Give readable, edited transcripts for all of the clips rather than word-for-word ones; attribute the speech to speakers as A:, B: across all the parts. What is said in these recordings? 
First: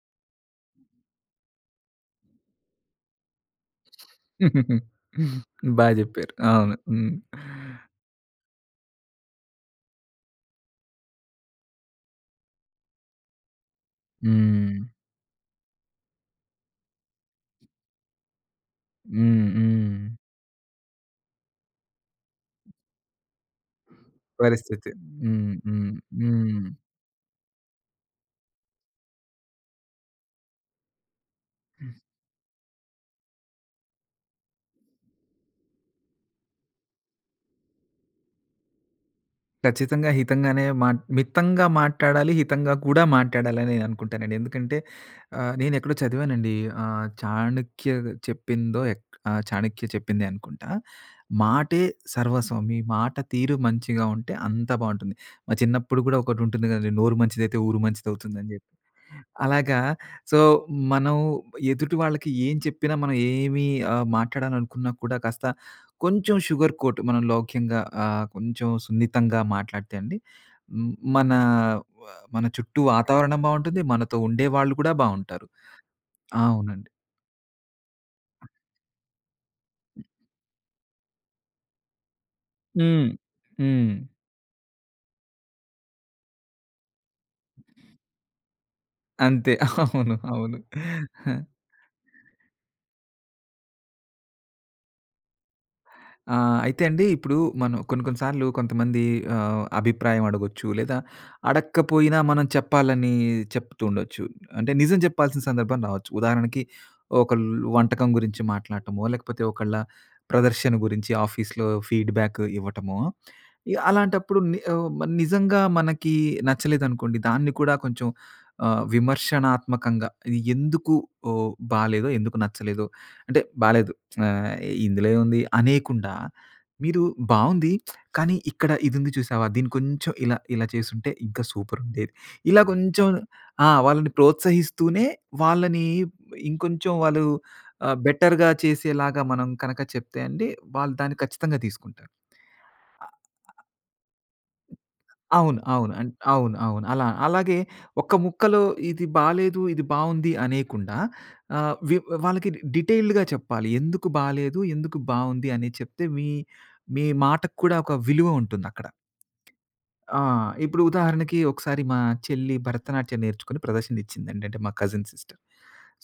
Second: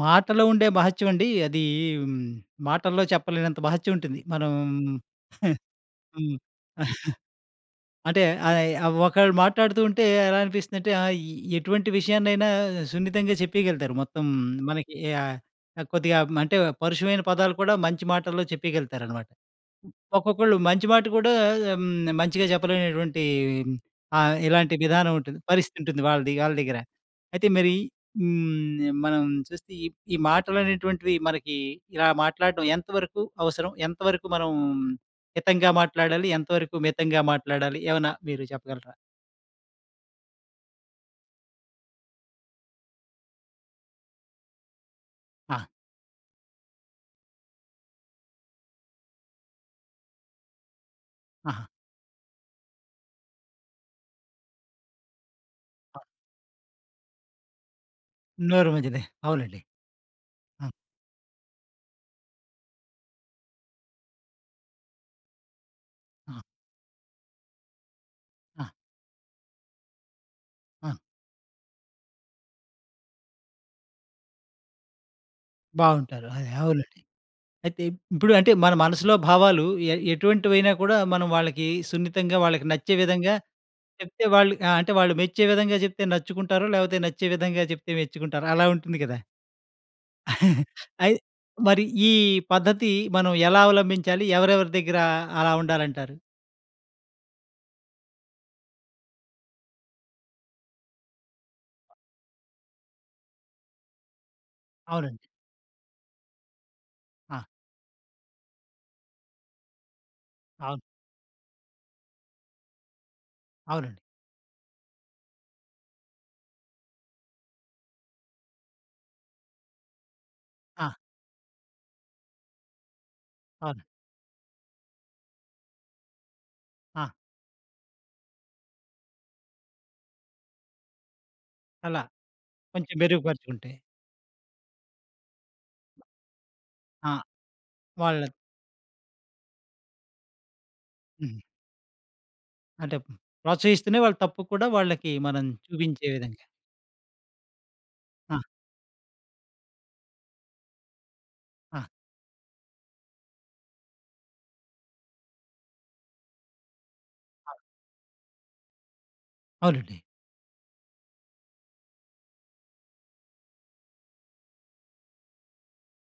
A: మాటలో ఉండే మహత్యం అండి. అది హ్మ్, మాటల్లో చెప్పలేనంత మహత్యం ఉంటుంది. మనం
B: బా జెప్పారు.
A: హ్మ్.
B: అవును. హ్మ్.
A: అంటే ఆహ్, ఆహ్, ఒకళ్ళు మాట్లాడుతూ ఉంటే ఎలా అనిపిస్తుందంటే ఎటువంటి విషయాన్నైనా సున్నితంగా చెప్పేయగలుగుతారు. మొత్తం
B: హ్మ్.
A: మనకి ఆహ్, కొద్దిగా అంటే పరుషమైన పదాలు కూడా మంచి మాటల్లో చెప్పేయగలుగుతారనమాట.
B: హ్మ్. హ్మ్.
A: ఒక్కొక్కళ్ళు మంచి మాట కూడా మంచిగా చెప్పలేనటువంటి ఇలాంటి
B: పరిస్థితి.
A: విధానం ఉంటుంది.
B: హ్మ్.
A: పరిస్థితి
B: హ్మ్.
A: ఉంటుంది వాళ్ళది వాళ్ళ
B: హ్మ్.
A: దగ్గర. అయితే మరి మనం చూస్తే ఈ ఈ మాటలనేటువంటివి మనకి ఇలా మాట్లాడడం ఎంతవరకు అవసరం? ఎంతవరకు మనం హితంగా మాట్లాడాలి? ఎంతవరకు మితంగా మాట్లాడాలి? ఏమన్నా మీరు చెప్పగలరా?
B: ఖచ్చితంగా హితంగానే మితంగా మాట్లాడాలి. హితంగా కూడా మాట్లాడాలని నేననుకుంటానండి. ఎందుకంటే
A: ఆ!
B: నేనెక్కడో చదివానండి. చాణక్య చెప్పిందో ఎక్ ఆహ్, చాణక్య చెప్పిందే అనుకుంటా.
A: ఆహా!
B: "మాటే సర్వస్వం. మీ మాట తీరు మంచిగా ఉంటే అంతా బావుంటుంది." మా
A: ఆ!
B: చిన్నప్పుడు గూడా ఒకటుంటుంది గదండీ. "నోరు మంచిదైతే ఊరు మంచిదవుతుందని"
A: నోరు
B: జెప్పి.
A: మంచిది. అవునండి.
B: అలాగా, సో,
A: ఆ!
B: మనం ఎదుటి వాళ్ళకి ఏం చెప్పినా మనం మాట్లాడాలనుకున్నా కూడా కాస్త
A: ఆ!
B: కొంచెం షుగర్ కోట్ మనం లౌక్యంగా,
A: ఆ!
B: కొంచెం సున్నితంగా మాట్లాడితే అండి,
A: ఆ!
B: హ్మ్, మన వ మన చుట్టూ వాతావరణం బావుంటుంది. మనతో ఉండేవాళ్ళు కూడా బావుంటారు.
A: బావుంటారు. అదే అవును.
B: అవునండి.
A: అయితే ఇప్పుడు అంటే మన మనసులో భావాలు ఎటువంటివైనా కూడా మనం వాళ్ళకి సున్నితంగా వాళ్ళకి నచ్చే
B: హ్మ్.
A: విధంగా
B: హ్మ్.
A: చెప్తే వాళ్ళు ఆ! అంటే వాళ్ళు మెచ్చే విధంగా చెప్తే నచ్చుకుంటారు. లేకపోతే నచ్చే విధంగా చెప్తే మెచ్చుకుంటారు. అలా ఉంటుంది కదా!
B: అంతే. అవును. అవును.
A: అయి మరి ఈ పద్ధతి మనం ఎలా అవలంబించాలి? ఎవరెవరి దగ్గర అలా ఉండాలంటారు?
B: ఆ! అయితే అండి, ఇప్పుడు మనం కొన్ని కొన్ని సార్లు కొంతమంది అభిప్రాయం అడగొచ్చు. లేదా అడక్కపోయినా మనం చెప్పాలని చెప్తూ ఉండొచ్చు. అంటే నిజం
A: అవునండి.
B: చెప్పాల్సిన సందర్భం రావచ్చు. ఉదాహరణకి
A: ఆ!
B: ఒకళ్ళు వంటకం గురించి మాట్లాడటమో, లేకపోతే ఒకళ్ళ ప్రదర్శన
A: అవును.
B: గురించి ఆఫీస్‌లో ఫీడ్‌బ్యాక్ ఇవ్వటమో, ఇ
A: అవునండి.
B: అలాంటప్పుడు ని ఆహ్, మ నిజంగా మనకి నచ్చలేదనుకోండి, దాన్ని కూడా కొంచెం విమర్శనాత్మకంగా ఇది
A: ఆ!
B: ఎందుకు బాలేదో, ఎందుకు నచ్చలేదో, అంటే
A: అవును.
B: బాలేదు ఆహ్, ఇందులో ఏముంది అనేకుండా మీరు
A: ఆ!
B: బావుంది, కానీ ఇక్కడ ఇదుంది చూసావా? దీన్ని కొంచెం ఇలా, ఇలా చేసుంటే ఇంకా
A: అలా
B: సూపరుండేది. ఇలా
A: కొంచెం
B: కొంచెం ఆ!
A: మెరుగుపరుచుకుంటే.
B: వాళ్ళని ప్రోత్సహిస్తూనే, వాళ్ళని ఇంకొంచెం
A: ఆ!
B: వాళ్ళు
A: వాళ్ళ
B: బెటర్‌గా చేసేలాగా మనం కనక చెప్తే అండి, వాళ్ళు దాన్ని
A: హ్మ్.
B: ఖచ్చితంగా తీసుకుంటారు.
A: అంటే ప్రోత్సహిస్తూనే వాళ్ళ తప్పు కూడా వాళ్ళకి మనం
B: అవును. అవును.
A: చూపించే విధంగా.
B: అవును. అవును. అలా, అలాగే ఒక్క
A: ఆ!
B: ముక్కలో ఇది బాలేదు, ఇది బావుంది అనేయకుండా, ఆహ్,
A: ఆ!
B: వి వాళ్ళకి డీటెయిల్డ్‌గా చెప్పాలి. ఎందుకు బాలేదు, ఎందుకు బావుంది అనేది చెప్తే, మీ మీ మాటకు కూడా ఒక విలువ ఉంటుందక్కడ.
A: అవునండి.
B: ఆ! ఇప్పుడు ఉదాహరణకి ఒకసారి మా చెల్లి భరతనాట్యం నేర్చుకొని ప్రదర్శననిచ్చిందండి. అంటే మా కజిన్ సిస్టర్.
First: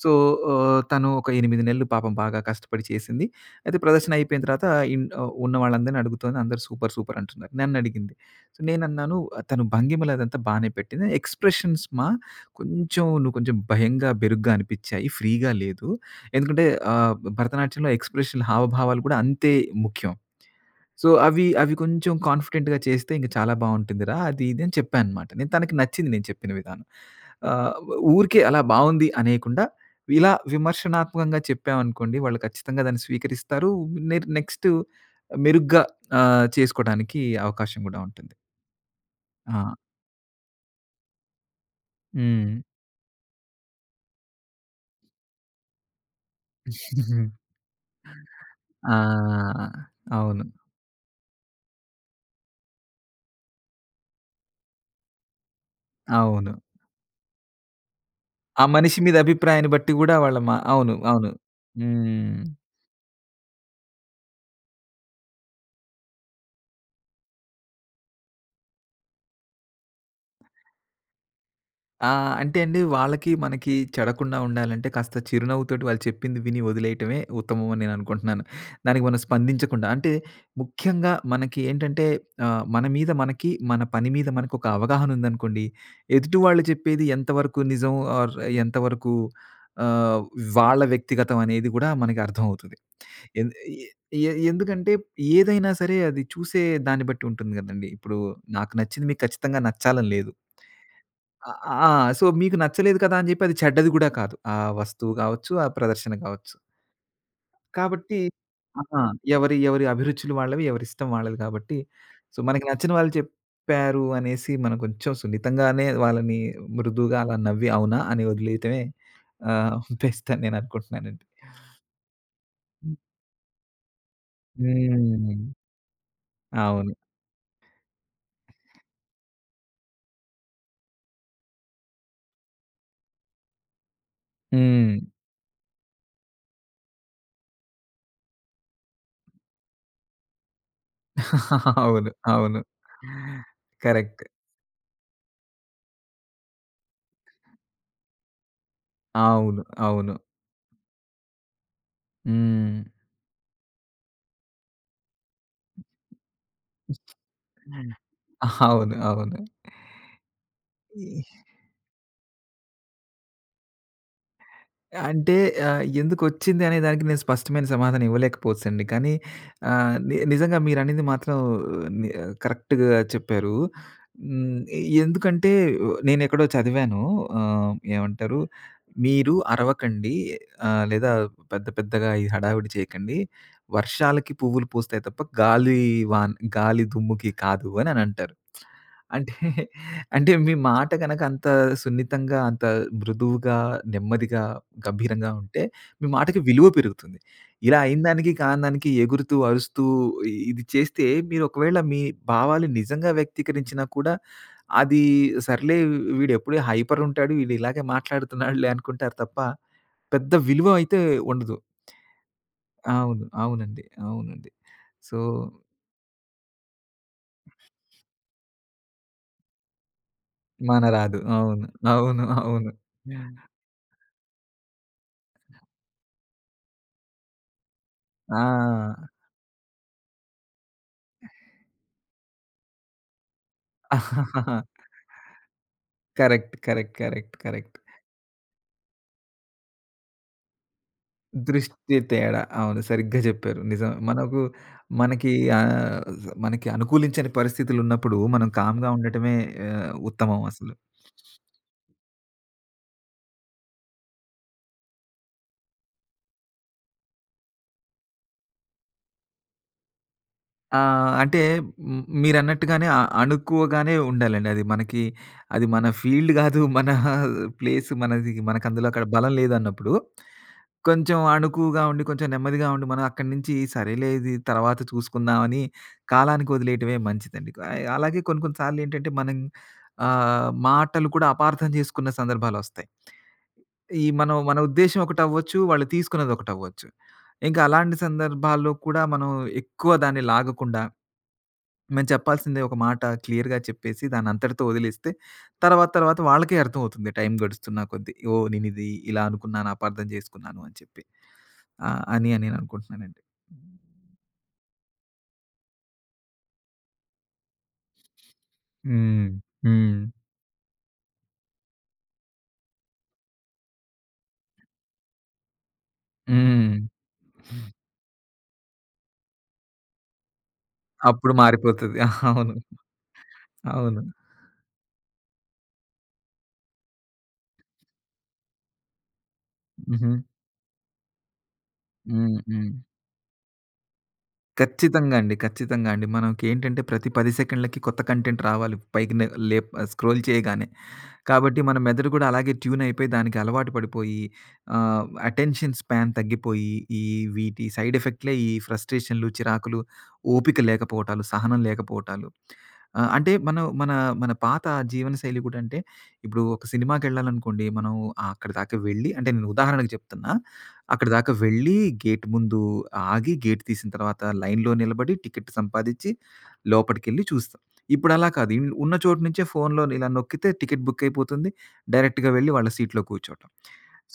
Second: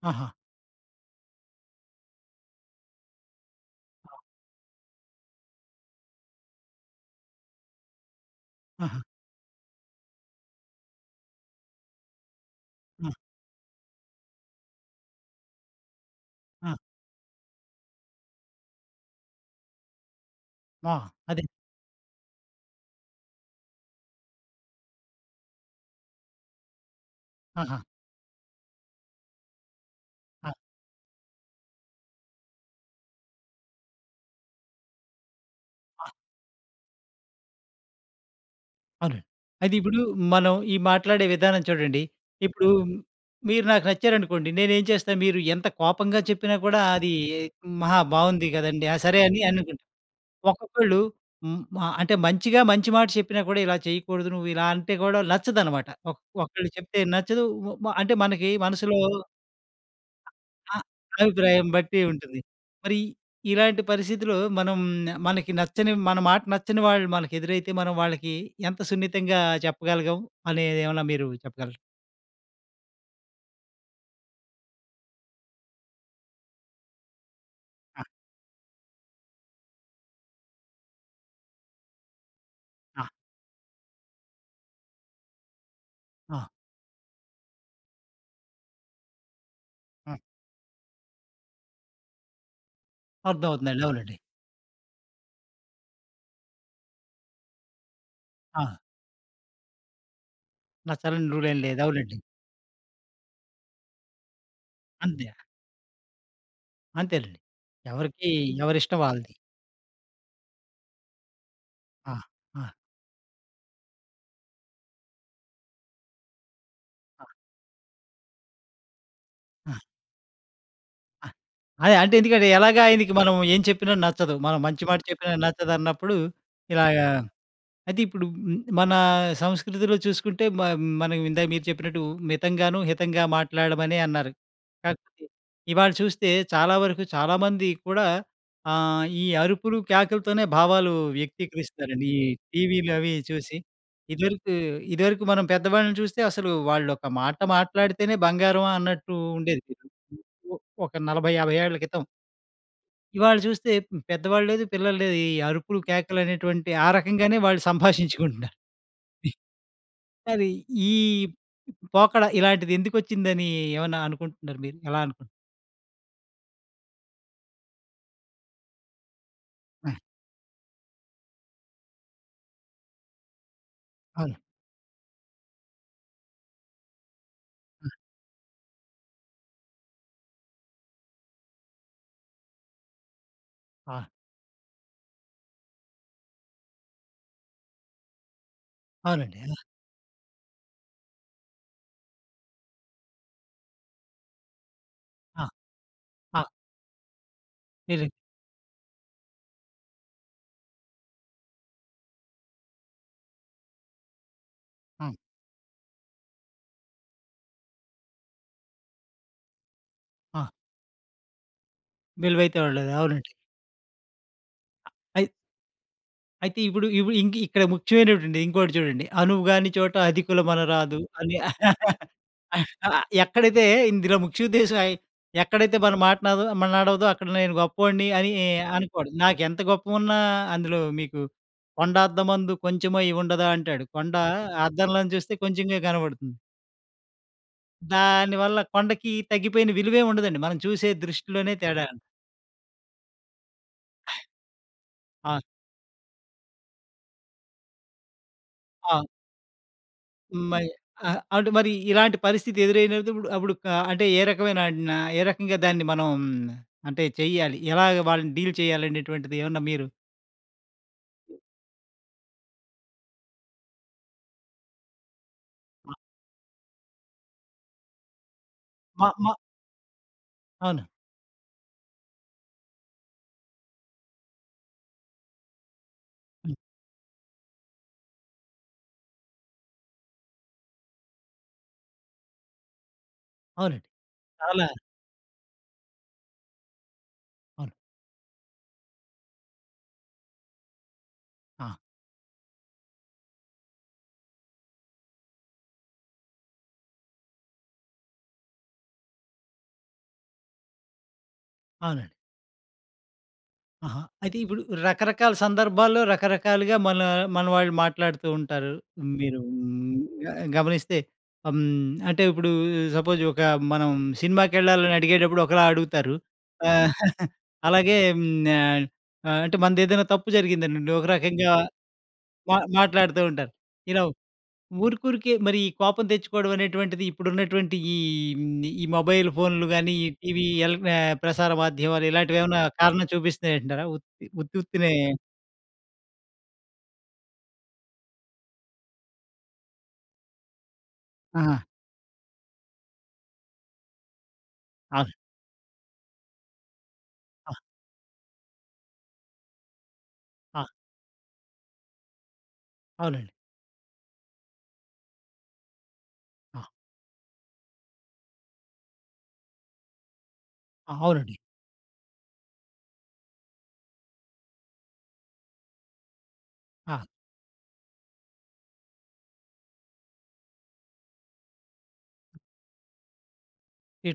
B: సో,
A: ఆహా!
B: తను ఒక 8 నెలలు పాపం బాగా కష్టపడి చేసింది. అయితే ప్రదర్శన అయిపోయిన తర్వాత ఉన్న వాళ్ళందరిని అడుగుతోంది. అందరూ సూపర్, సూపర్ అంటున్నారు. నన్నడిగింది. సో,
A: ఆహా!
B: నేనన్నాను తను భంగిమలు అదంతా బానే పెట్టింది. ఎక్స్‌ప్రెషన్స్ మా కొంచెం
A: ఆ!
B: నువ్వు కొంచెం భయంగా, బెరుగ్గా అనిపించాయి. ఫ్రీగా లేదు. ఎందుకంటే
A: ఆ!
B: ఆహ్, భరతనాట్యంలో ఎక్స్‌ప్రెషన్‌లు, హావభావాలు కూడా అంతే ముఖ్యం.
A: ఆ!
B: సో,
A: అదే.
B: అవి అవి కొంచెం కాన్ఫిడెంట్‌గా చేస్తే ఇంక చాలా బావుంటుందిరా! అది ఇది అని చెప్పాననమాట. నేను తనకి నచ్చింది నేను చెప్పిన విధానం. ఆహ్,
A: ఆహా!
B: ఊరికే అలా బావుంది అనేయకుండా, ఇలా
A: ఆ!
B: విమర్శనాత్మకంగా చెప్పామనుకోండి, వాళ్ళు ఖచ్చితంగా దాన్ని స్వీకరిస్తారు. నెక్స్ట్ మెరుగ్గా
A: ఆ!
B: చేసుకోవడానికి అవకాశం గూడా ఉంటుంది.
A: అవునండి.
B: ఆ!
A: అయితే ఇప్పుడు మనం ఈ మాట్లాడే విధానం చూడండి.
B: హ్మ్.
A: ఇప్పుడు మీరు నాకు నచ్చారనుకోండి, నేనేం చేస్తా మీరు ఎంత కోపంగా చెప్పినా కూడా అది మహా బావుంది కదండీ! ఆ! సరే అని
B: ఆ!
A: అనుకుంటా.
B: అవును.
A: ఒక్కొక్కళ్ళు హ్మ్, మా అంటే మంచిగా మంచి మాట చెప్పినా కూడా ఇలా చేయకూడదు, నువ్వు ఇలా అంటే కూడా నచ్చదనమాట. ఒక్
B: అవును.
A: ఒకళ్ళు చెప్తే నచ్చదు. వ మ అంటే మనకి
B: ఆ
A: మనసులో
B: మనిషి మీద అభిప్రాయాన్ని బట్టి గూడా వాళ్ళ మా
A: ఆ!
B: అవును. అవును.
A: అభిప్రాయం బట్టి
B: హ్మ్.
A: ఉంటుంది. మరి ఇలాంటి పరిస్థితిలో మనం మనకి నచ్చని మన మాట నచ్చని వాళ్ళు మనకెదురైతే మనం వాళ్ళకి ఎంత సున్నితంగా చెప్పగలిగాం అనేదేమన్నా మీరు చెప్పగలరా?
B: ఆ! అంటే అండి, వాళ్ళకి, మనకి చెడకుండా ఉండాలంటే కాస్త చిరునవ్వుతోటి వాళ్ళు చెప్పింది విని వదిలేయటమే ఉత్తమం అని
A: ఆ!
B: నేననుకుంటున్నాను. దానికి మనం స్పందించకుండా. అంటే ముఖ్యంగా మనకి ఏంటంటే, మన
A: ఆ!
B: మీద మనకి, మన పని మీద మనకొక అవగాహన ఉందనుకోండి, ఎదుటి
A: ఆ!
B: వాళ్ళు చెప్పేది ఎంతవరకు నిజం ఆర్ ఎంతవరకు
A: ఆ!
B: ఆహ్, వాళ్ళ వ్యక్తిగతం అనేది గూడా మనకి అర్థమవుతది. ఎందు
A: అర్థమవుతుందండి.
B: ఎ
A: అవునండి.
B: ఎ ఎందుకంటే ఏదైనా సరే అది చూసే దాన్ని బట్టి ఉంటుంది గదండీ. ఇప్పుడు
A: ఆ!
B: నాకు నచ్చింది మీకు ఖచ్చితంగా నచ్చాలని లేదు.
A: నచ్చాలని రూల్
B: ఆ!
A: ఏం లేదు.
B: ఆ!
A: అవునండి.
B: సో, మీకు నచ్చలేదు కదా అని చెప్పి అది చెడ్డది గూడా కాదు. ఆ వస్తువు
A: అంతే.
B: కావచ్చు, ఆ ప్రదర్శన కావచ్చు.
A: అంతేనండి.
B: కాబట్టి
A: ఎవరికీ ఎవరిష్టం
B: ఆ!
A: వాళ్ళది.
B: ఎవరి, ఎవరి అభిరుచులు వాళ్ళవి, ఎవరిష్టం వాళ్ళది కాబట్టి,
A: ఆ!
B: సో, మనకి
A: ఆ!
B: నచ్చిన వాళ్ళు చెప్పారు అనేసి మనం కొంచెం సున్నితంగానే వాళ్ళని, మృదువుగా
A: ఆ!
B: అలా నవ్వి, అవునా అని వదిలేయటమే
A: ఆ!
B: ఆహ్, బెస్ట్ అని నేను అనుకుంటున్నానండి.
A: ఆ! అదే అంటే ఎందుకంటే ఎలాగా ఆయనకి మనం ఏం చెప్పినా నచ్చదు. మనం మంచి మాట చెప్పినా
B: హ్మ్.
A: నచ్చదన్నప్పుడు
B: అవును.
A: ఇలాగా అయితే ఇప్పుడు మన సంస్కృతిలో చూసుకుంటే మనం ఇందాక మీరు చెప్పినట్టు మితంగాను, హితంగా మాట్లాడమని అన్నారు.
B: హ్మ్.
A: కాకపోతే ఇవాళ చూస్తే చాలా వరకు చాలామంది కూడా ఈ అరుపులు, కేకలతోనే భావాలు వ్యక్తీకరిస్తారండి.
B: అవును.
A: ఈ
B: అవును.
A: టీవీలు అవి చూసి.
B: కరెక్ట్.
A: ఇదివరకు ఇదివరకు మనం పెద్దవాళ్ళని చూస్తే అసలు వాళ్ళు ఒక మాట మాట్లాడితేనే బంగారం అన్నట్టు
B: అవును.
A: ఉండేది.
B: అవును.
A: ఒ ఒక 40, 50 ఏళ్ల క్రితం.
B: హ్మ్.
A: ఇవాళ చూస్తే పెద్దవాళ్ళు లేదు, పిల్లలు లేదు. ఈ అరుపులు, కేకలు అనేటువంటి ఆ రకంగానే వాళ్ళు సంభాషించుకుంటున్నారు.
B: అవును. అవును.
A: మరి ఈ పోకడ ఇలాంటిది ఎందుకొచ్చిందని ఏమన్నా అనుకుంటున్నారు మీరు? ఎలా
B: అంటే
A: అనుకుంటున్నారు?
B: ఎందుకొచ్చింది అనే దానికి నేను స్పష్టమైన సమాధానం ఇవ్వలేకపోవచ్చండి. కానీ
A: ఆ!
B: ఆహ్, ని నిజంగా మీరనింది మాత్రం ని కరెక్ట్‌గా చెప్పారు.
A: అనుకుంటున్నారు?
B: హ్మ్. ఎందుకంటే నేనెక్కడో చదివాను,
A: అవును.
B: ఏమంటారు, మీరు అరవకండి, లేదా పెద్దగా ఈ హడావిడి చేయకండి.
A: ఆ! ఆ!
B: వర్షాలకి పువ్వులు పూస్తాయి తప్ప గాలి దుమ్ముకి కాదు అని అనంటారు. అంటే
A: అవునండి. ఆ!
B: అంటే మీ మాట గనక అంత సున్నితంగా, అంత మృదువుగా, నెమ్మదిగా, గంభీరంగా
A: ఆ!
B: ఉంటే మీ మాటకి
A: ఆ!
B: విలువ పెరుగుతుంది. ఇలా అయిన
A: మీరు
B: దానికి, కాని దానికి ఎగురుతూ, అరుస్తూ ఇది చేస్తే, మీరు ఒకవేళ మీ భావాలు నిజంగా వ్యక్తీకరించినా కూడా అది,
A: ఆ!
B: సర్లే వీడు ఎప్పుడు హైపర్ ఉంటాడు, వీడు ఇలాగే మాట్లాడుతున్నాడులే అనుకుంటారు తప్ప, పెద్ద
A: ఆ!
B: విలువ అయితే ఉండదు.
A: విలువైతే వాళ్ళది.
B: అవును.
A: అవునండి.
B: అవునండి. అవునండి. సో,
A: అయి అయితే ఇప్పుడు ఇప్పుడు ఇంక్ ఇక్కడ ముఖ్యమైనటువంటి ఇంకోటి చూడండి. 'అనువుగాని చోట
B: మన
A: అధికులమనరాదు'
B: రాదు.
A: అని
B: అవును. అవును. అవును.
A: ఎక్కడైతే ఇందులో ముఖ్య ఉద్దేశ్యం ఎక్కడైతే మన మాట నాదో మన నాడవదో అక్కడ నేను గొప్పోడిని అని
B: ఆ!
A: అనుకోడు. నాకెంత గొప్పగున్నా అందులో మీకు "కొండ అద్దమందు కొంచెమై ఉండదా" అంటాడు. కొండ అద్దంలోంచి చూస్తే కొంచెంగా కనబడుతుంది.
B: కరెక్ట్. కరెక్ట్. కరెక్ట్. కరెక్ట్.
A: దానివల్ల కొండకి తగ్గిపోయిన విలువే ఉండదండి. మనం చూసే దృష్టిలోనే తేడా
B: దృష్టి
A: అండి.
B: తేడా. అవును. సరిగ్గా జెప్పారు. నిజం. మనకు, మనకి,
A: ఆ!
B: ఆహ్, మనకి అనుకూలించని పరిస్థితులున్నప్పుడు మనం కామ్‌గా
A: ఆ!
B: ఉండటమే ఉత్తమం
A: మరి
B: అసలు.
A: అంటే మరి ఇలాంటి పరిస్థితి ఎదురైనప్పుడు ఇప్పుడు అప్పుడు క అంటే ఏ రకమైన ఏ రకంగా దాన్ని మనం అంటే చెయ్యాలి? ఎలాగ వాళ్ళని డీల్ చేయాలనేటువంటిది ఏమన్నా మీరు
B: ఆ! అంటే మీరన్నట్టుగానే అణుకువగానే ఉండాలండి. అది మనకి, అది మన ఫీల్డ్ గాదు. మన ప్లేస్ మనది. మనకు అందులో
A: మ
B: అక్కడ
A: మ
B: బలం లేదన్నప్పుడు,
A: అవును.
B: కొంచెం అణుకువగా ఉండి, కొంచెం నెమ్మదిగా ఉండి, మనం అక్కడి నుంచి సరేలే ఇది తర్వాత చూసుకుందాం అని కాలానికి
A: హ్మ్.
B: వదిలేయటమే మంచిదండి. అలాగే కొన్ని కొన్ని సార్లు ఏంటంటే మనం మాటలు కూడా అపార్థం చేసుకున్న సందర్భాలొస్తాయి.
A: అవునండి.
B: ఈ మనం మన
A: చాలా.
B: ఉద్దేశ్యం ఒకటవ్వచ్చు. వాళ్ళు తీసుకున్నదొకటవ్వచ్చు. ఇంకా
A: అవును.
B: అలాంటి సందర్భాల్లో కూడా మనం ఎక్కువ దాన్ని లాగకుండా
A: ఆ!
B: మేము చెప్పాల్సిందే ఒక మాట క్లియర్‌గా చెప్పేసి దానంతటితో వదిలేస్తే, తర్వాత వాళ్ళకే అర్థమవుతుంది టైం గడుస్తున్న కొద్దీ. ఓహ్! నేనిది ఇలా అనుకున్నాను, అపార్థం చేసుకున్నాను అని చెప్పి. ఆ!
A: అవునండి.
B: అని నేను అనుకుంటున్నానండి.
A: ఆహా! అయితే ఇప్పుడు రకరకాల సందర్భాల్లో రకరకాలుగా మన మన వాళ్ళు మాట్లాడుతూ ఉంటారు.
B: హ్మ్.
A: మీరు
B: హ్మ్.
A: హ్మ్, గ గమనిస్తే హ్మ్, అంటే ఇప్పుడు సపోజ్ ఒక మనం సినిమాకెళ్ళాలని అడిగేటప్పుడు ఒకలా అడుగుతారు.
B: హ్మ్.
A: ఆహ్, అలాగే అంటే మనదేదైనా తప్పు జరిగిందనండి. ఒక
B: అప్పుడు
A: రకంగా
B: మారిపోతది. అవును.
A: మాట్లాడుతూ ఉంటారు.
B: అవును.
A: ఇలా ఊరికూరికే మరి ఈ కోపం తెచ్చుకోవడం అనేటువంటిది ఇప్పుడున్నటువంటి ఈ మొబైల్ ఫోన్‌లు గాని, ఈ
B: హుహు.
A: టీవీ ఎల్ ఆహ్, ప్రసార మాధ్యమాలు
B: హ్మ్.
A: ఇలాంటివేమన్నా
B: హ్మ్.
A: కారణం చూపిస్తున్నాయంటారా? ఉత్తి ఉత్తి ఉత్తినే
B: ఖచ్చితంగా అండి. ఖచ్చితంగా అండి. మనకేంటంటే ప్రతి 10 సెకండ్‌లకి కొత్త కంటెంట్ రావాలి. పైకి న లేప్ స్క్రోల్ చేయగానే.
A: ఆహా!
B: కాబట్టి మన మెదడు కూడా అలాగే ట్యూన్ అయిపోయి దానికి అలవాటు పడిపోయి,
A: అవును.
B: అటెన్షన్ స్పాన్ తగ్గిపోయి, ఈ
A: ఆ!
B: వీటి సైడ్ ఎఫెక్ట్‌లే ఈ ఫ్రస్ట్రేషన్‌లు, చిరాకులు, ఓపిక
A: ఆ!
B: లేకపోవటాలు, సహనం లేకపోవటాలు. అంటే
A: అవునండి.
B: మనం మన మన పాత జీవనశైలి కూడా, అంటే ఇప్పుడు
A: ఆ!
B: ఒక సినిమాకెళ్ళాలనుకోండి మనం అక్కడిదాకా వెళ్ళి, అంటే నేను ఉదాహరణకు చెప్తున్నా.
A: ఆ!
B: అక్కడిదాకా
A: అవునండి.
B: వెళ్ళి గేట్ ముందు ఆగి, గేట్ తీసిన తర్వాత లైన్‌లో నిలబడి టికెట్ సంపాదించి
A: ఆ!
B: లోపటికెళ్ళి చూసి. ఇప్పుడలా కాదు. ఉన్న చోటు నుంచే ఫోన్‌లోని ఇలా నొక్కితే టికెట్ బుక్ అయిపోతుంది. డైరెక్ట్‌గా వెళ్లి వాళ్ళ సీట్‌లో కూర్చోవటం.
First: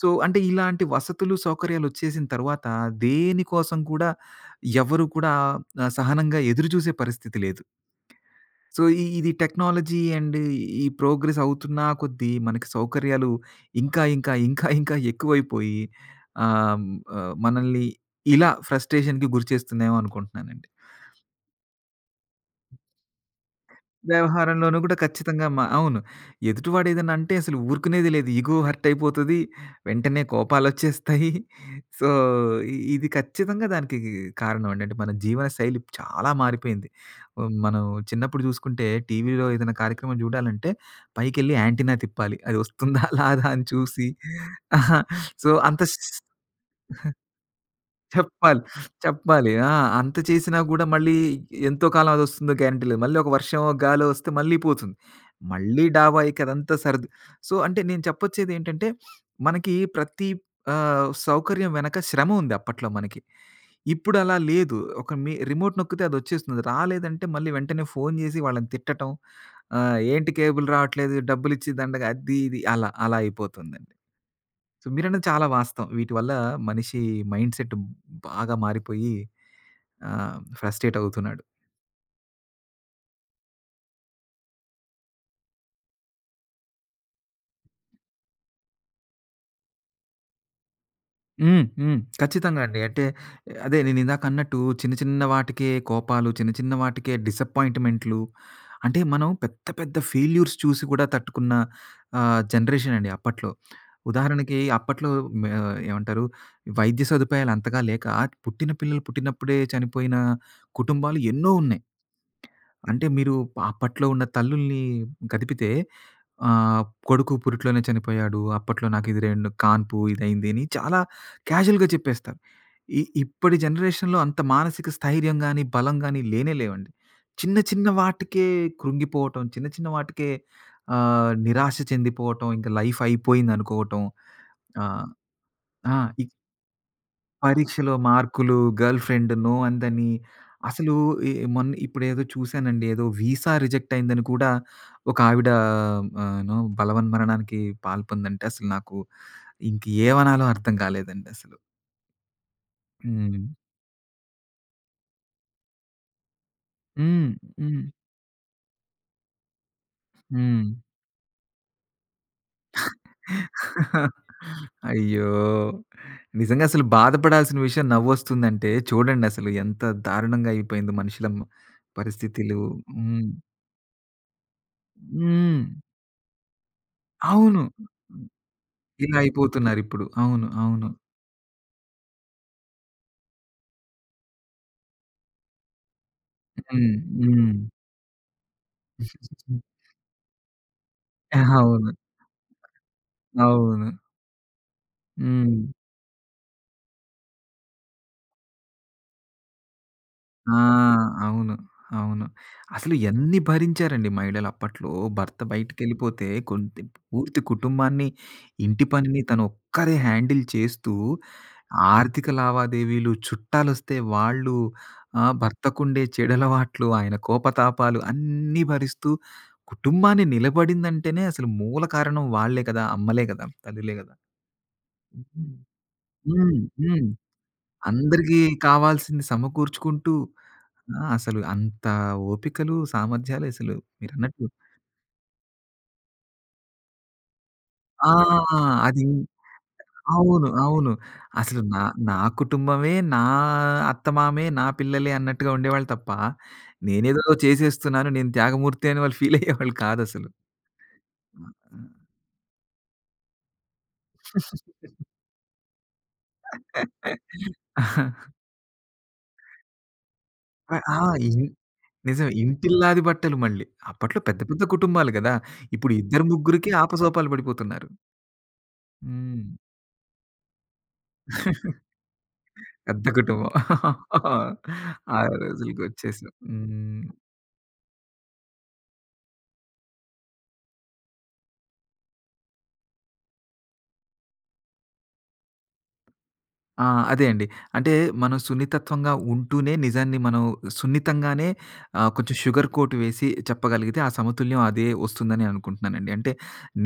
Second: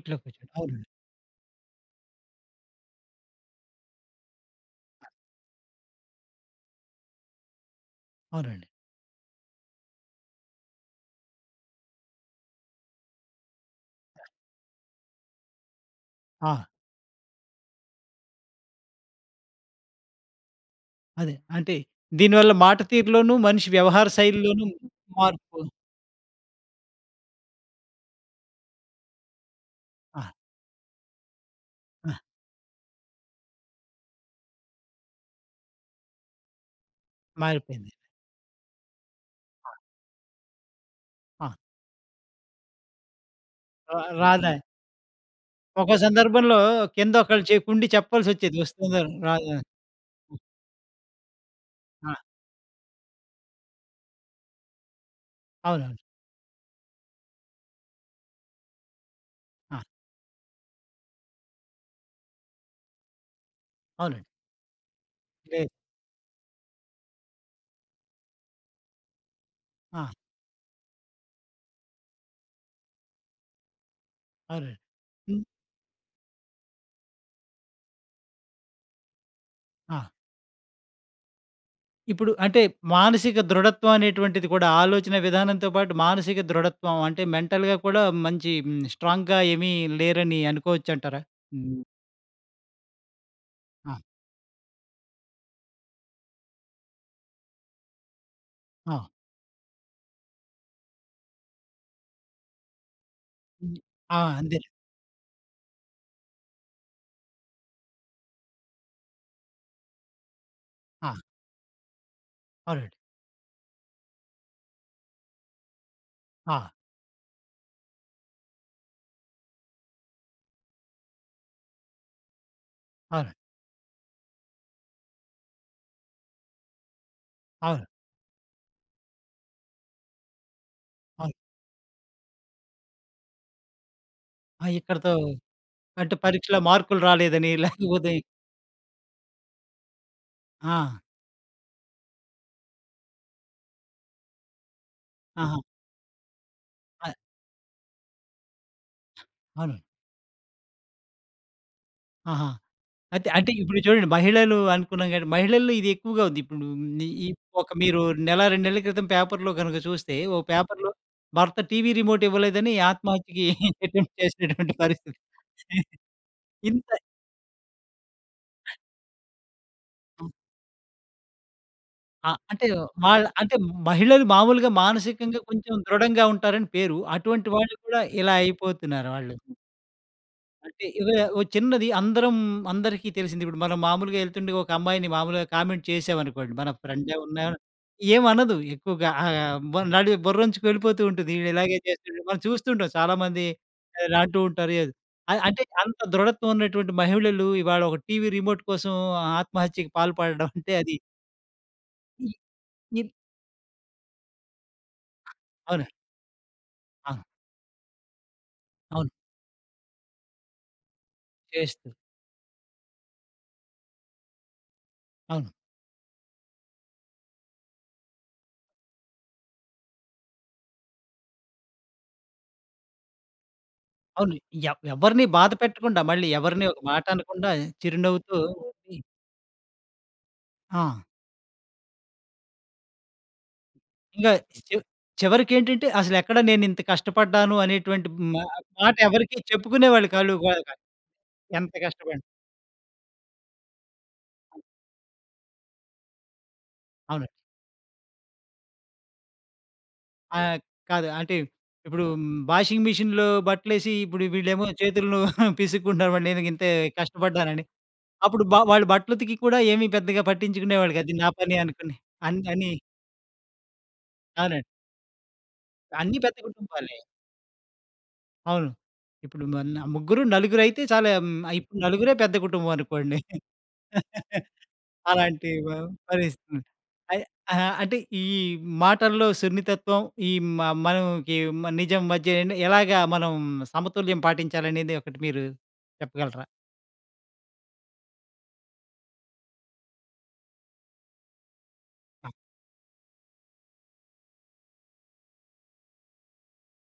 B: సో, అంటే
A: కూర్చోండి.
B: ఇలాంటి
A: అవునండి.
B: వసతులు, సౌకర్యాలొచ్చేసిన తర్వాత దేనికోసం కూడా, ఎవరు కూడా సహనంగా ఎదురుచూసే పరిస్థితి లేదు.
A: అవునండి.
B: సో, ఇది టెక్నాలజీ అండ్ ఈ ప్రోగ్రెస్ అవుతున్నా కొద్దీ మనకి సౌకర్యాలు ఇంకా ఎక్కువైపోయి,
A: ఆ!
B: ఆహ్, ఆహ్, మనల్ని ఇలా ఫ్రస్ట్రేషన్‌కి గురిచేస్తుందేమో అనుకుంటున్నానండి.
A: అదే. అంటే దీనివల్ల మాట తీరులోను, మనిషి వ్యవహార శైలిలోను
B: వ్యవహారంలోనూ కూడా ఖచ్చితంగా
A: మార్పు
B: మా అవును. ఎదుటివాడు ఏదైనా అంటే అసలు ఊరుకునేది లేదు. ఇగో హర్ట్ అయిపోతది. వెంటనే
A: ఆ!
B: కోపాలొచ్చేస్తాయి. సో,
A: ఆ!
B: ఇది ఖచ్చితంగా దానికి కారణం అండి. అంటే మన జీవన శైలి చాలా మారిపోయింది. మనం
A: మారిపోయింది.
B: చిన్నప్పుడు చూసుకుంటే టీవీలో ఏదైనా కార్యక్రమం చూడాలంటే
A: ఆ!
B: పైకెళ్ళి యాంటీనా తిప్పాలి. అది వస్తుందా? రాదా? అని చూసి
A: రాదా?
B: ఆహా, సో, అంత
A: ఒక్కో
B: స్
A: సందర్భంలో కిందొకళ్ళు కుండి చెప్పాల్సొచ్చేది
B: చెప్పాలి.
A: వస్తుందో
B: చెప్పాలి.
A: రాదో.
B: ఆ! అంత చేసినా గూడా మళ్ళీ ఎంతో కాలం
A: ఆ!
B: అదొస్తుందో గ్యారంటీ లేదు. మళ్ళీ ఒక వర్షమో, గాలో వస్తే మళ్ళీ పోతుంది. మళ్ళీ
A: అవునవును.
B: డాబా ఎక్కి అదంతా సర్దు. సో, అంటే నేను చెప్పొచ్చేదేంటంటే, మనకి
A: ఆ!
B: ప్రతి సౌకర్యం వెనక శ్రమ ఉంది అప్పట్లో మనకి. ఇప్పుడు
A: అవునండి.
B: అలా లేదు. ఒక మీ
A: గ్రేట్.
B: రిమోట్ నొక్కితే అదొచ్చేస్తుంది. రాలేదంటే మళ్ళీ వెంటనే ఫోను జేసి వాళ్ళని తిట్టటం.
A: ఆ!
B: ఏంటి కేబుల్ రావట్లేదు, డబ్బులిచ్చి దండగ, అది ఇది అలా, అలా అయిపోతుంది.
A: అవునండి.
B: సో, మీరన్నది
A: హ్మ్.
B: చాలా వాస్తవం. వీటి వల్ల మనిషి మైండ్‌సెట్ బాగా మారిపోయి
A: ఆ!
B: ఫ్రస్ట్రేట్ అవుతున్నాడు.
A: ఇప్పుడు అంటే మానసిక దృఢత్వం అనేటువంటిది కూడా ఆలోచన విధానంతో పాటు మానసిక దృఢత్వం అంటే మెంటల్‌గా కూడా మంచి స్ట్రాంగ్‌గా ఏమీ లేరని అనుకోవచ్చంటారా?
B: హ్మ్.
A: హ్మ్.
B: హ్మ్. ఖచ్చితంగా అండి. అంటే అదే
A: ఆ!
B: నేను ఇందాకన్నట్టు చిన్న చిన్న వాటికే కోపాలు, చిన్న చిన్న వాటికే డిసప్పాయింట్‌మెంట్లు,
A: ఆ!
B: అంటే మనం పెద్ద పెద్ద ఫెయిల్యూర్స్ చూసి కూడా తట్టుకున్న జనరేషన్ అండి అప్పట్లో.
A: హ్మ్. ఆ!
B: ఉదాహరణకి
A: అంతే.
B: అప్పట్లో, మే ఏమంటారు వైద్య సదుపాయాలు అంతగా లేక పుట్టిన పిల్లలు పుట్టినప్పుడే చనిపోయిన
A: ఆ!
B: కుటుంబాలు ఎన్నో ఉన్నాయి.
A: అవునండి.
B: అంటే మీరు అప్పట్లో ఉన్న తల్లుల్ని కదిపితే,
A: ఆ!
B: ఆహ్, కొడుకు పురిట్లోనే చనిపోయాడు, అప్పట్లో నాకిది 2 కాన్పు ఇదయింది అని చాలా క్యాజువల్‌గా చెప్పేస్తారు.
A: అవును.
B: ఇప్పటి జనరేషన్‌లో అంత మానసిక స్థైర్యం గాని, బలం గాని లేనే లేవండి. చిన్న
A: అవును.
B: చిన్న వాటికే కృంగిపోవటం, చిన్న చిన్న వాటికే
A: అవును.
B: నిరాశ చెందిపోవటం, ఇంక లైఫ్ అయిపోయిందనుకోవటం.
A: ఆ!
B: ఆహ్,
A: ఇక్కడితో
B: ఆ! ఆ,
A: అంటే పరీక్షలో మార్కులు రాలేదని
B: పరీక్షలో
A: లేకపోతే
B: మార్కులు, గర్ల్ ఫ్రెండ్ నో అందని,
A: ఆ!
B: అసలు ఈ మొన్న ఇప్పుడేదో చూసానండి. ఏదో వీసా రిజెక్ట్ అయిందని కూడా ఒక ఆవిడ
A: ఆహా!
B: ఆహ్, నో
A: అ
B: బలవన్మరణానికి పాల్పొందంటే అసలు నాకు
A: అవును.
B: ఇంక ఏమనాలో అర్థం కాలేదండి అసలు.
A: ఆహా! అయితే
B: హ్మ్.
A: అంటే ఇప్పుడు చూడండి మహిళలు అనుకున్నాం కానీ, మహిళల్లో ఇది ఎక్కువగా ఉంది. ఇప్పుడు ని ఈ
B: హ్మ్.
A: ఒక
B: హ్మ్.
A: మీరు నెల, 2 నెలల క్రితం పేపర్‌లో గనుక చూస్తే, ఓ
B: హ్మ్.
A: పేపర్‌లో భర్త టీవీ రిమోట్ ఇవ్వలేదని ఆత్మహత్యకి అటెంప్ట్ చేసినటువంటి పరిస్థితి.
B: అయ్యో! నిజంగా అసలు
A: ఇంత
B: బాధపడాల్సిన విషయం నవ్వొస్తుందంటే చూడండి అసలు ఎంత దారుణంగా అయిపోయిందో మనుషుల
A: ఆ!
B: పరిస్థితులు.
A: అంటే వాళ్ళ
B: హ్మ్.
A: అంటే మహిళలు మామూలుగా మానసికంగా
B: హ్మ్.
A: కొంచెం దృఢంగా ఉంటారని పేరు. అటువంటి
B: అవును.
A: వాళ్ళు కూడా ఇలా అయిపోతున్నారు
B: ఇలా
A: వాళ్ళు.
B: అయిపోతున్నారిప్పుడు. అవును.
A: అంటే
B: అవును.
A: ఇవే ఓ చిన్నది అందరం అందరికీ తెలిసింది. ఇప్పుడు మనం మామూలుగా ఎళ్తుండే ఒక అమ్మాయిని మామూలుగా కామెంట్ చేసామనుకోండి. మన
B: హ్మ్.
A: ఫ్రెండే ఉన్నా
B: హ్మ్.
A: ఏమనదు ఎక్కువగా. ఆహ్, బ నడి బుర్రంచుకు వెళ్ళిపోతూ ఉంటుంది. ఈడు ఇలాగే
B: అవును.
A: చేస్తుండు. మనం చూస్తుంటాం చాలామంది
B: అవును.
A: ఇలా అంటూ ఉంటారు. ఏదో
B: హ్మ్.
A: అంటే అంత దృఢత్వం ఉన్నటువంటి మహిళలు ఇవాళ ఒక టీవీ రిమోట్ కోసం ఆత్మహత్యకి పాల్పడడం
B: ఆ!
A: అంటే అది
B: అవును. అవును.
A: ఇ
B: అసలు
A: ఇ
B: ఎన్ని భరించారండి మహిళలు అప్పట్లో. భర్త
A: అవును.
B: బయటికెళ్ళిపోతే కొంత
A: అవును.
B: పూర్తి కుటుంబాన్ని, ఇంటి
A: అవును.
B: పనిని తను ఒక్కరే హ్యాండిల్ చేస్తూ,
A: చేస్తూ
B: ఆర్థిక లావాదేవీలు, చుట్టాలొస్తే వాళ్ళు,
A: అవును.
B: భర్తకుండే చెడలవాట్లు, ఆయన కోపతాపాలు అన్నీ భరిస్తూ కుటుంబాన్ని నిలబడిందంటేనే అసలు మూల కారణం వాళ్ళే కదా! అమ్మలే కదా! తల్లులే కదా!
A: అవును. ఎవరిని బాధ
B: హ్మ్.
A: పెట్టకుండా మళ్ళీ
B: హ్మ్.
A: ఎవరిని ఒక మాట
B: హ్మ్.
A: అనకుండా చిరునవ్వుతో
B: అందరికీ కావాల్సింది సమకూర్చుకుంటూ
A: ఆ!
B: ఆ! అసలు అంత ఓపికలు, సామర్థ్యాలు అసలు,
A: ఇంగా
B: మీరన్నట్టు
A: చివ చివరికేంటంటే అసలెక్కడ నేనింత కష్టపడ్డాను
B: ఆ!
A: అనేటువంటి మ మాట
B: అది
A: ఎవరికీ చెప్పుకునేవాళ్ళు కాళ్ళు
B: అవును.
A: గోళ కాదు.
B: అవును. అసలు
A: ఎంత
B: నా, నా
A: కష్టపడినా.
B: కుటుంబమే, నా అత్తమామే, నా పిల్లలే అన్నట్టుగా ఉండేవాళ్ళు తప్ప, నేనేదో
A: అవును.
B: చేసేస్తున్నాను, నేను త్యాగమూర్తి అని వాళ్ళు ఫీల్ అయ్యేవాళ్ళు కాదసలు.
A: ఆహ్, కాదు అంటే ఇప్పుడు వాషింగ్ మిషన్‌లో బట్టలేసి ఇప్పుడు వీళ్ళేమో చేతులను పిసుక్కుంటారు. మరి నేను ఇంత కష్టపడ్డానని. అప్పుడు వాళ్ళు బట్టలుతికి కూడా ఏమి పెద్దగా
B: ఆ!
A: పట్టించుకునేవాళ్ళు
B: ఆ!
A: కాదు. ఇది నా
B: ఇన్
A: పని అనుకుని
B: నిజమే.
A: అని అని
B: ఇంటిల్లాది బట్టలు మళ్ళీ. అప్పట్లో పెద్ద పెద్ద
A: అవునండి.
B: కుటుంబాలు గదా! ఇప్పుడు
A: అన్నీ
B: ఇద్దరు,
A: పెద్ద
B: ముగ్గురికే
A: కుటుంబాలే.
B: ఆపసోపాలు పడిపోతున్నారు.
A: అవును. ఇప్పుడు
B: హ్మ్.
A: మన ముగ్గురు, నలుగురైతే చాలా హ్మ్, ఇప్పుడు నలుగురే పెద్ద కుటుంబం
B: పెద్ద
A: అనుకోండి.
B: కుటుంబం. ఆ
A: అలాంటి వ
B: రోజులకొచ్చేసాం.
A: పరిస్థితి.
B: హ్మ్.
A: అయ్ అహా! అంటే ఈ మాటల్లో సున్నితత్వం, ఈ మ మనకి నిజం మధ్య ఏండి ఎలాగా మనం సమతుల్యం పాటించాలనేది ఒకటి మీరు చెప్పగలరా?
B: ఆ! అదే అండి. అంటే మనం సున్నితత్వంగా ఉంటూనే నిజాన్ని మనం సున్నితంగానే
A: ఆ!
B: కొంచెం షుగర్ కోట్ వేసి చెప్పగలిగితే ఆ సమతుల్యం అదే వస్తుందని అనుకుంటున్నానండి. అంటే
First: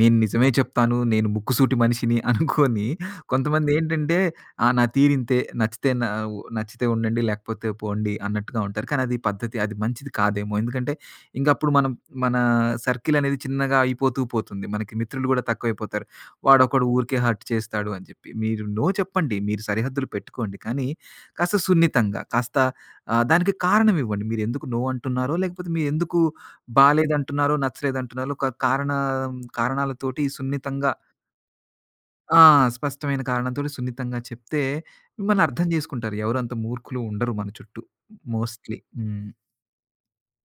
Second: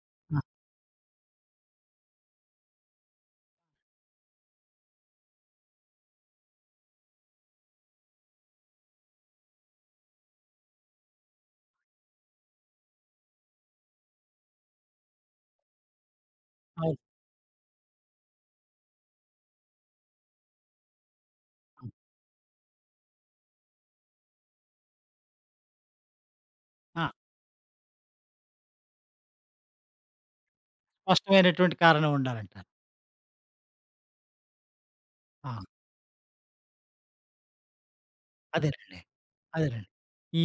B: నేను
A: ఆ!
B: నిజమే చెప్తాను, నేను ముక్కుసూటి మనిషిని అనుకోని కొంతమందేంటంటే, ఆ! నా తీరింతే నచ్చితే నా నచ్చితే ఉండండి లేకపోతే పోండి అన్నట్టుగా ఉంటారు. కానీ అది పద్ధతి, అది మంచిది కాదేమో. ఎందుకంటే ఇంక అప్పుడు మనం మన సర్కిల్ అనేది చిన్నగా అయిపోతూ పోతుంది. మనకి మిత్రులు గూడా తక్కువైపోతారు. వాడొకడు
A: అవును.
B: ఊరికే హర్ట్ చేస్తాడు అని చెప్పి. మీరు నో చెప్పండి. మీరు సరిహద్దులు పెట్టుకోండి. కానీ కాస్త
A: అవును.
B: సున్నితంగా, కాస్త దానికి కారణం ఇవ్వండి. మీరెందుకు నో అంటున్నారో, లేకపోతే మీరెందుకు
A: ఆ!
B: బాలేదంటున్నారో, నచ్చలేదంటున్నారో, ఒక కారణ కారణాలతోటి సున్నితంగా
A: స్పష్టమైనటువంటి కారణం
B: ఆ!
A: ఉండాలంటారు.
B: స్పష్టమైన కారణంతోటి సున్నితంగా చెప్తే మిమ్మల్ని
A: ఆ!
B: అర్థం చేసుకుంటారు. ఎవరు అంత మూర్ఖులు ఉండరు మన చుట్టూ మోస్ట్‌లీ.
A: అదేనండి.
B: హ్మ్.
A: అదేనండి. ఈ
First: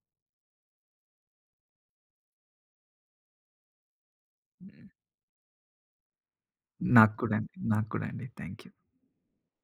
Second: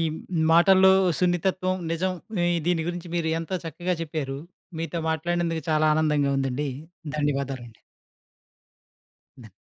A: మాటల్లో సున్నితత్వం, నిజం ఈ దీని గురించి మీరు ఎంతో చక్కగా చెప్పారు. మీతో మాట్లాడినందుకు చాలా ఆనందంగా ఉందండి.
B: నాకు కూడా అండి.
A: ధన్యవాదాలండి.
B: నాకు కూడా అండి. థాంక్యూ.
A: ధన్